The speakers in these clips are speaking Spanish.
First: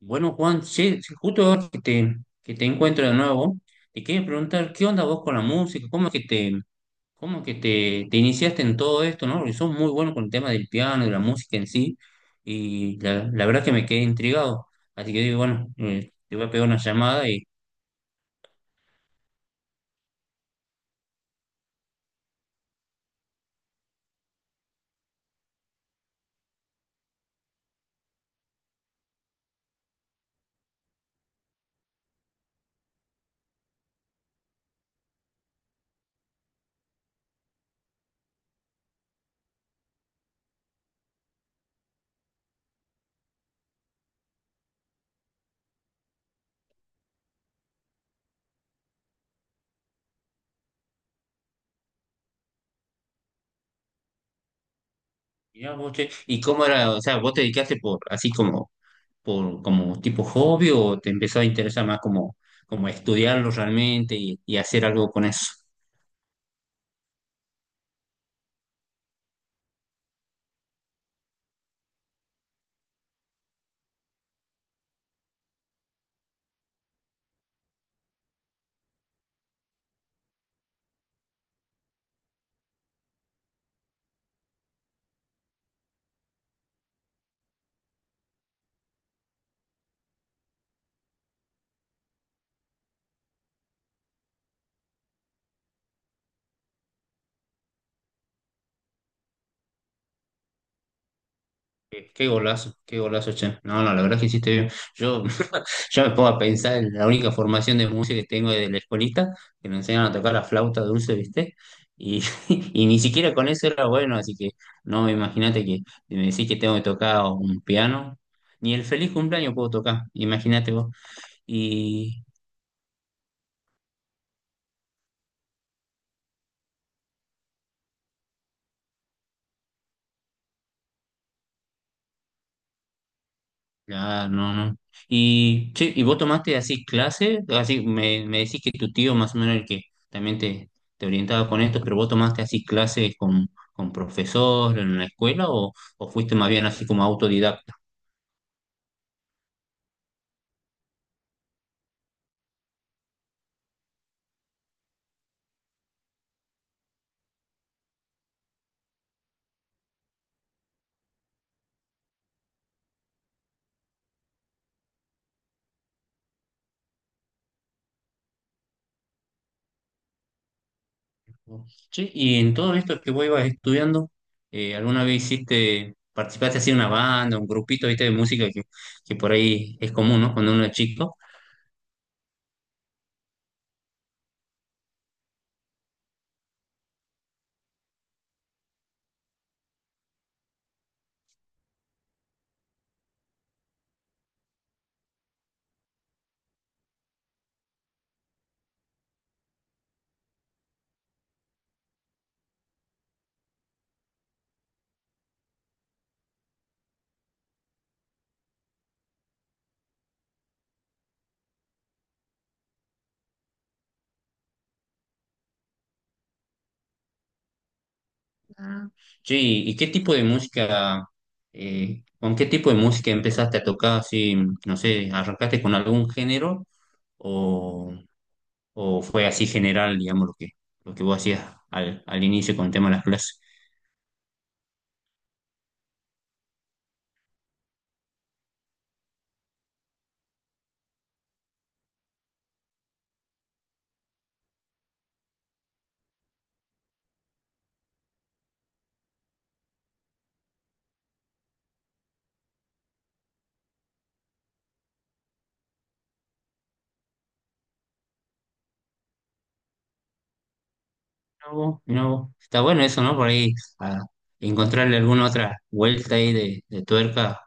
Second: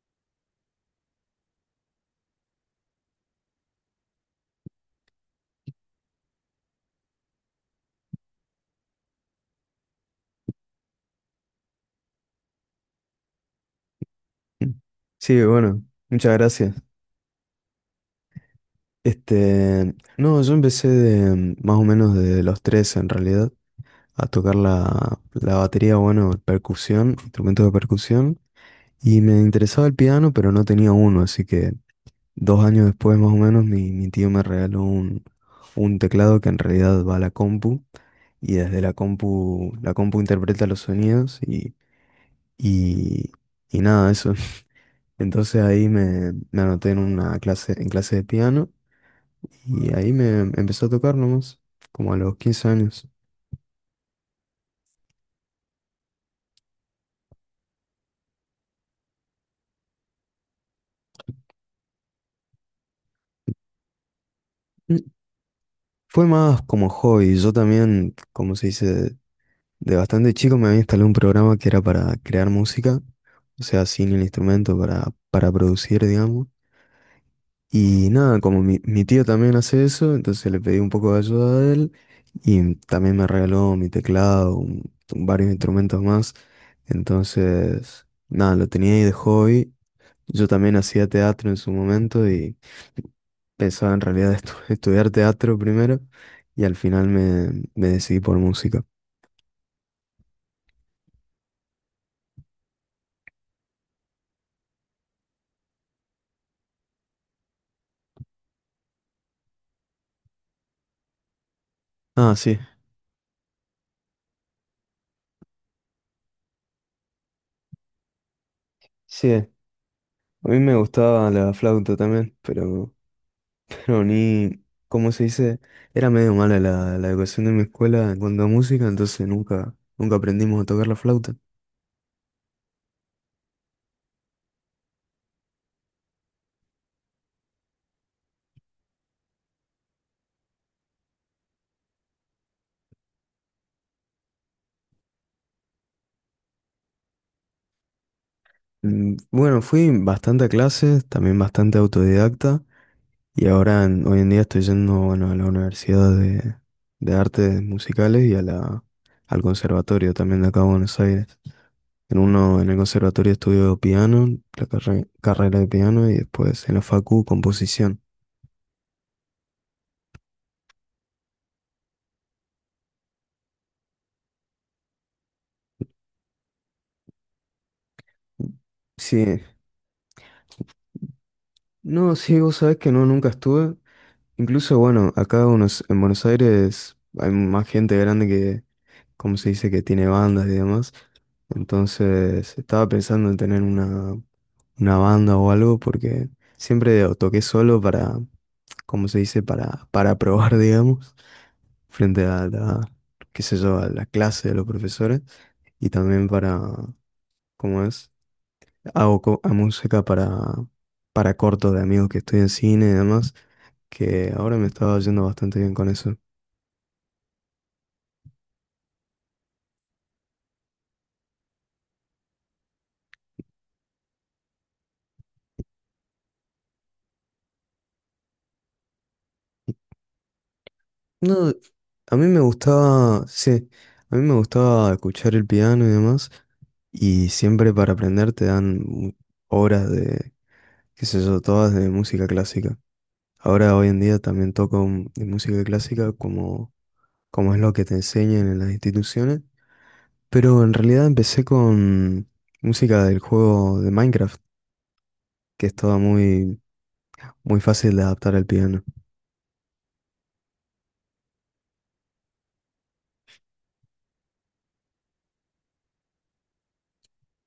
Bueno, Juan, sí, sí, justo ahora que te encuentro de nuevo, te quería preguntar, ¿qué onda vos con la música? ¿Cómo es que te iniciaste en todo esto, ¿no? Porque sos muy bueno con el tema del piano, de la música en sí, y la verdad que me quedé intrigado. Así que digo, Sí, bueno, bueno, muchas te voy a pegar gracias. una llamada y No, yo empecé de, más o menos de los tres, en realidad a tocar la batería, bueno, percusión, instrumentos de percusión, y me interesaba el piano, pero no tenía uno, así que dos años después más o menos mi tío me regaló un teclado que en realidad va a la compu, y desde la compu interpreta los sonidos y, y nada, eso. Entonces me anoté en una clase, en clase de piano y ahí me empezó a tocar nomás, como a los 15 años. mirá vos, che, ¿y cómo era? O sea, ¿vos te dedicaste por, así como, por, como tipo hobby o te empezó a interesar más como estudiarlo realmente y hacer algo Mm, con eso? Fue más como hobby. Yo también, como se dice, de bastante chico me había instalado un programa que era para crear música, o sea, sin el instrumento, para producir, digamos. Y nada, como mi tío también hace eso, entonces le pedí un poco de ayuda a él y también me regaló mi teclado, varios instrumentos más. Entonces, nada, lo tenía ahí de hobby. Yo también hacía teatro en su momento y pensaba en realidad estudiar teatro primero y al final me decidí por música. Qué golazo, qué golazo, che. No, no, la verdad es que hiciste bien. Yo ya me pongo a pensar en la única formación de música que tengo de la escuelita, que nos enseñan a tocar la flauta dulce, ¿viste? Y, Ah, sí, y ni siquiera con eso era bueno, así que no, imagínate que me decís que tengo que tocar un piano, ni el feliz sí, a cumpleaños puedo tocar, mí imagínate me vos. gustaba la flauta también, pero ni, como se dice, era medio mala la educación de mi escuela en cuanto a música, entonces nunca, nunca aprendimos a tocar la flauta. Claro, no, no. Y, che, ¿y vos tomaste así clases? Así me decís que tu tío más o menos el que también te orientaba con esto, pero ¿vos tomaste así clases con profesor en la escuela o fuiste más bien así como autodidacta? Bueno, fui bastante a clases, también bastante autodidacta, y ahora hoy en día estoy yendo, bueno, a la Universidad de Artes Musicales y a la, al conservatorio también de acá de Buenos Aires. En uno, en el conservatorio estudio piano, la carrera de piano, y después en la facu composición. Che, y en todo esto que vos ibas estudiando, ¿alguna vez hiciste, participaste así en una banda, un grupito, viste, de música que por Sí, ahí es común, ¿no? Cuando uno es chico. no, sí, vos sabés que no, nunca estuve. Incluso, bueno, acá unos, en Buenos Aires hay más gente grande que, como se dice, que tiene bandas y demás. Entonces, estaba pensando en tener una banda o algo porque siempre o toqué solo para, como se dice, para probar, digamos, frente a la, qué sé yo, a la clase de los profesores y también para, ¿cómo es? Hago co- a música para cortos de amigos que estoy en cine y demás, que ahora me estaba yendo bastante bien con eso. Sí, ¿y qué tipo de música, con qué tipo de música empezaste a tocar? Así, no sé, ¿arrancaste con algún género o, o fue así general, digamos, lo que vos hacías No, a al mí me inicio con el tema de las gustaba, clases? sí, a mí me gustaba escuchar el piano y demás, y siempre para aprender te dan horas de, qué sé yo, todas de música clásica. Ahora, hoy en día también toco de música clásica como, como es lo que te enseñan en las instituciones, pero en realidad empecé con música del juego de Minecraft, que es toda muy, muy fácil de adaptar al piano. No, no, está bueno eso, ¿no? Por ahí, a encontrarle alguna otra vuelta ahí de tuerca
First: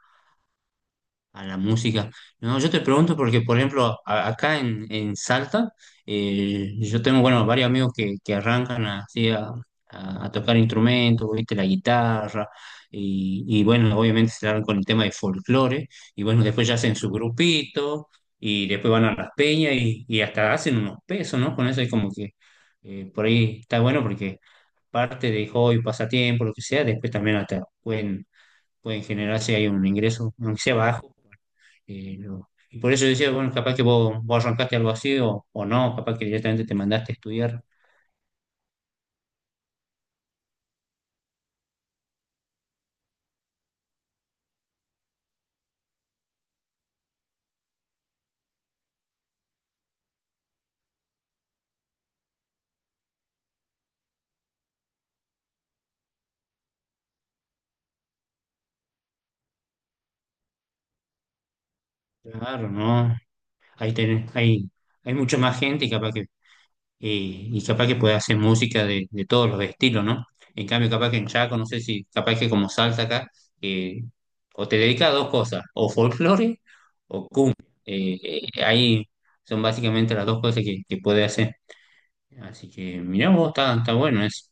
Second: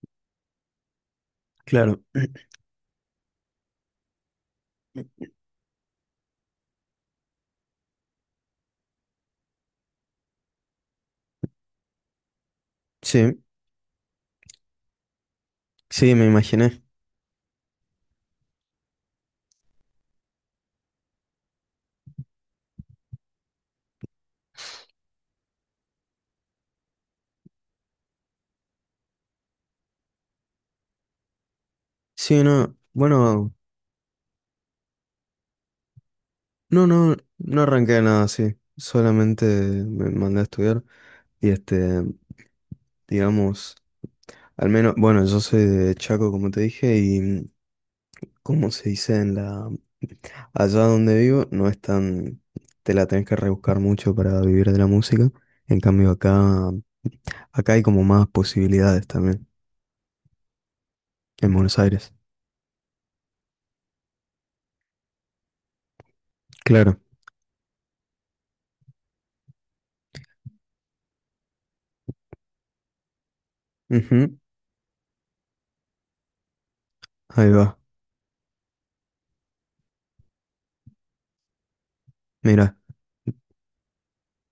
a la Claro, música. No, yo te pregunto porque, por ejemplo, acá en Salta, yo tengo, bueno, varios amigos que arrancan así a tocar instrumentos, ¿viste? La guitarra, sí, y bueno, obviamente se largan con el tema de folclore, sí, y me bueno, después ya imaginé. hacen su grupito, y después van a las peñas, y hasta hacen unos pesos, ¿no? Con eso es como que por ahí está bueno porque parte de hobby, pasatiempo, lo que sea, después pueden generar si hay un ingreso, aunque sea bajo Sí, pero- no, y por eso decía, bueno, bueno. capaz que vos, vos arrancaste algo así o no, capaz que directamente te No, mandaste no, a no estudiar. arranqué nada así. Solamente me mandé a estudiar y digamos, al menos, bueno, yo soy de Chaco, como te dije, y como se dice en la, allá donde vivo, no es tan, te la tenés que rebuscar mucho para vivir de la música. En cambio, acá, acá hay como más posibilidades también, en Buenos Aires. Claro, ¿no? Ahí tenés, hay mucha más gente y capaz que, Claro. Y capaz que puede hacer música de todos los estilos, ¿no? En cambio, capaz que en Chaco, no sé si, capaz que como salsa acá, eh, Ujú. o te dedicas a dos cosas, o folclore o Ahí cumbia. va. Eh, ahí son básicamente las dos cosas que puede hacer. Así Mira. que, mirá vos, está, está bueno eso.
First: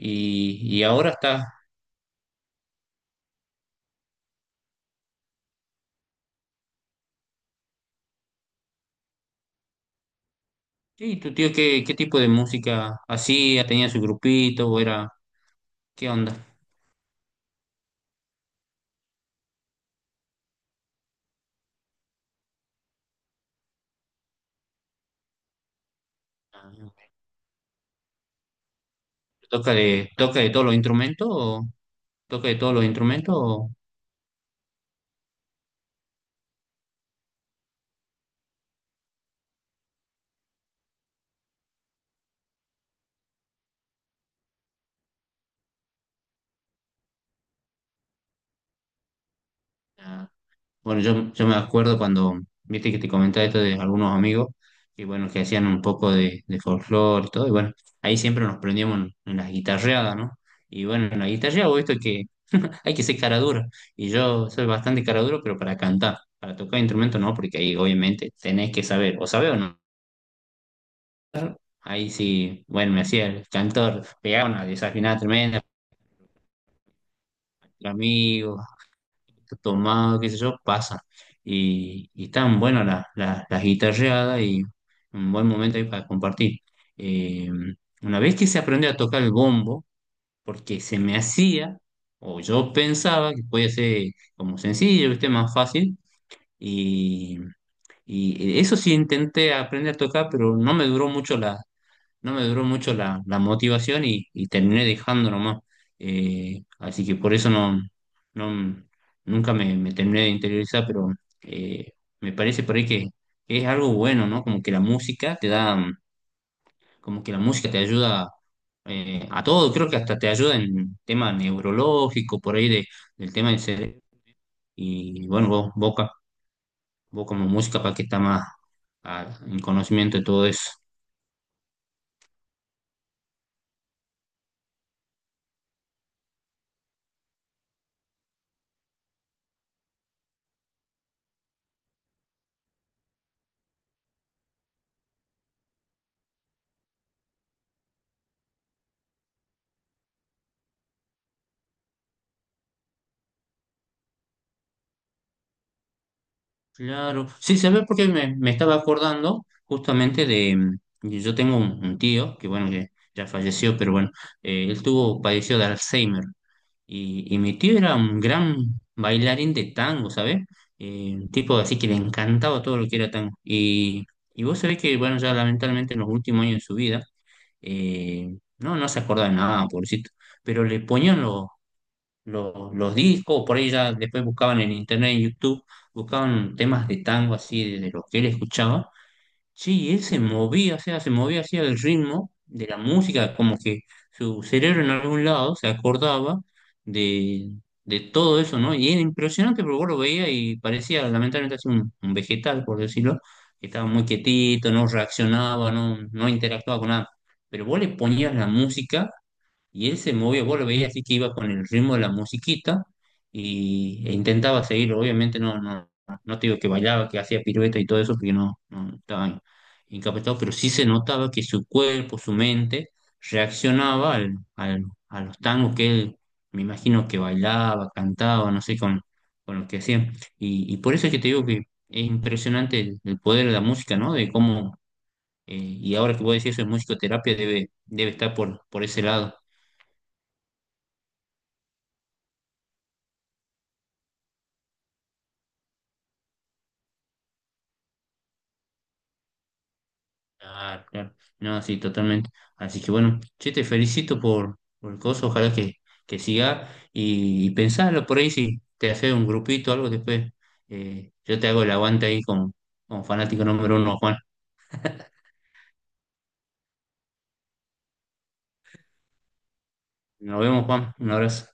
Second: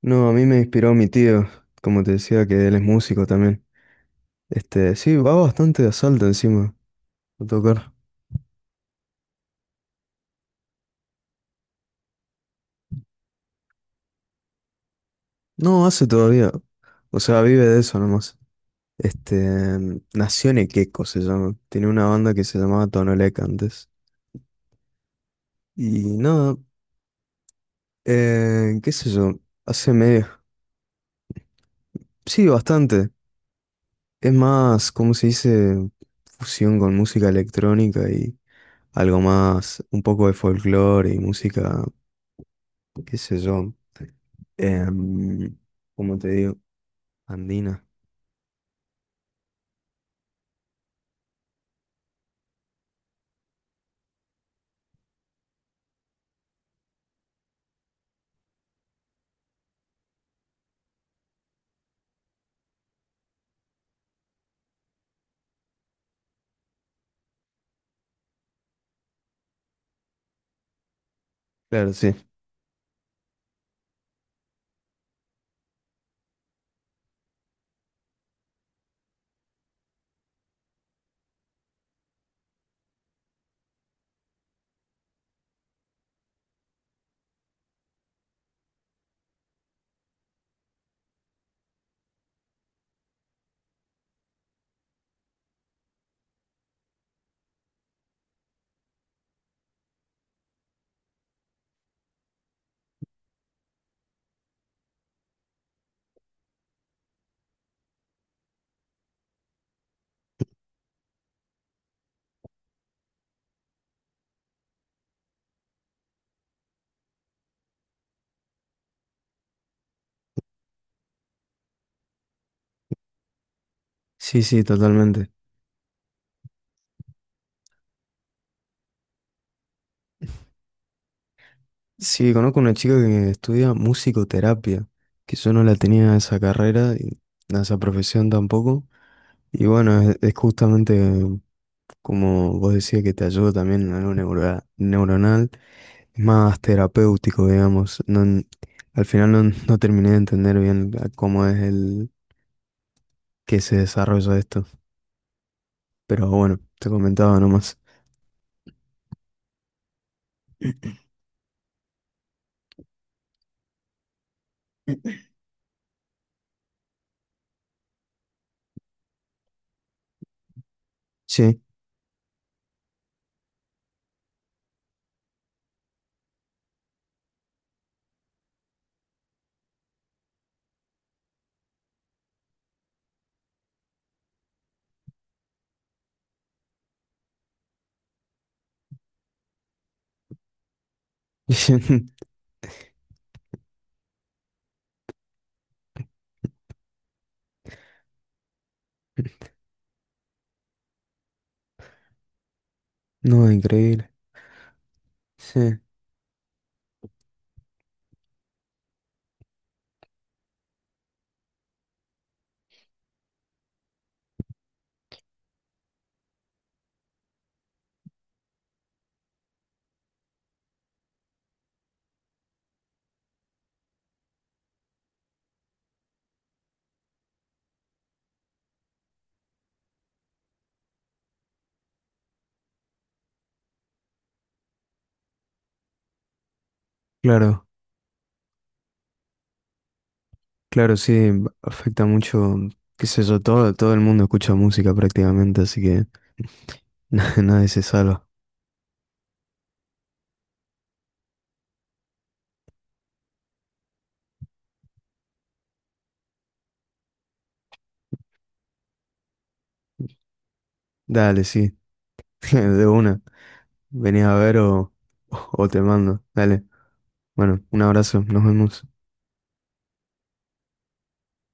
No, a mí me Y inspiró mi ahora está. tío, como te decía, que él es músico también. Este, sí, va bastante de asalto encima a tocar. ¿Y tu tío qué, qué tipo de música hacía? ¿Tenía su grupito o era No, hace qué onda? todavía. O sea, vive de eso nomás. Este, Nación Equeco se llama. Tiene una banda que se llamaba Tonolec antes. Y nada, Ah, qué sé yo, ¿toca hace de, medio. toca de todos los instrumentos o Sí, toca de todos los bastante. instrumentos? O- Es más, ¿cómo se dice? Fusión con música electrónica y algo más, un poco de folclore y música, qué sé yo. em, ¿Cómo te digo? Andina. ah, bueno, yo me acuerdo cuando viste que te comentaba esto de algunos amigos que bueno, que hacían un poco de folclore y todo, y bueno, ahí siempre nos prendíamos en las guitarreadas, ¿no? Y bueno, en la guitarreada vos esto que hay que ser cara dura, y yo soy bastante cara duro, pero para cantar, para tocar instrumento no, porque ahí obviamente tenés que saber, o saber o no. Claro, Ahí sí. sí, bueno, me hacía el cantor, pegaba una desafinada tremenda, los amigos, tomado, qué sé yo, pasa. Y están buenas las guitarreadas y un buen momento ahí para compartir. Eh, una vez que se aprendió a tocar el bombo, porque se me hacía, o yo pensaba que podía ser como sencillo, ¿viste? Más fácil. Y, y eso sí intenté aprender a tocar, pero no me duró mucho. No me duró mucho la motivación y terminé dejando nomás. Así que por eso no nunca me terminé de interiorizar, pero eh, me parece por ahí que es algo bueno, ¿no? Como que la música te da, como que la música te ayuda a todo, creo que hasta te ayuda en tema neurológico, por ahí de, del tema del cerebro. Sí, sí, Y totalmente. bueno, vos como música para que está más en conocimiento de todo eso. Sí, conozco una chica que estudia musicoterapia, que yo no la tenía esa carrera y a esa profesión tampoco. Y bueno, es justamente como vos decías que te ayuda también en algo neuronal, es más terapéutico, digamos. No, al final no, no terminé de entender bien a cómo es el que se desarrolla esto, pero bueno, te Claro, comentaba sí, se nomás. ve porque me estaba acordando justamente de, yo tengo un tío que bueno, que ya falleció, pero bueno, él tuvo, padeció de Alzheimer y mi tío era un gran bailarín de tango, ¿sabes? Un tipo Sí, así que le encantaba todo lo que era tango. Y vos sabés que bueno, ya lamentablemente en los últimos años de su vida, no, no se acordaba de nada, pobrecito, pero le ponían los discos, por ahí ya después buscaban en internet, en YouTube, buscaban temas de tango así, de lo que él escuchaba. Sí, y él se movía, o sea, se movía así al ritmo de la música, como que su cerebro en algún lado se acordaba de, de todo eso, ¿no? Y era impresionante porque vos lo veía y parecía lamentablemente así un vegetal, por decirlo, no, que estaba muy increíble. quietito, no reaccionaba, Sí, no, no interactuaba con nada. Pero vos le ponías la música y él se movía, vos lo veías así que iba con el ritmo de la musiquita y, e intentaba seguirlo. Obviamente no te digo que bailaba, que hacía piruetas y todo eso, porque no, no estaba incapacitado, pero sí se notaba que su cuerpo, su mente, reaccionaba a los tangos que él, me imagino que bailaba, cantaba, no sé, con lo que hacía. Y por eso es que te digo que es impresionante el poder de la música, ¿no? De cómo, y ahora que voy a decir eso de musicoterapia, claro. debe, debe estar por ese lado. Claro, sí, afecta mucho, qué sé yo, todo, todo el mundo escucha música prácticamente, así que nadie se salva. Claro, claro. No, sí, totalmente. Así que bueno, che, te felicito por el coso, ojalá que siga y pensalo por ahí si te haces un grupito o algo después. Yo Dale, te hago el sí, aguante ahí de con una. fanático número uno, Juan. Venís a ver o te mando. Dale, bueno, un abrazo, nos vemos. Nos vemos, Juan. Un abrazo.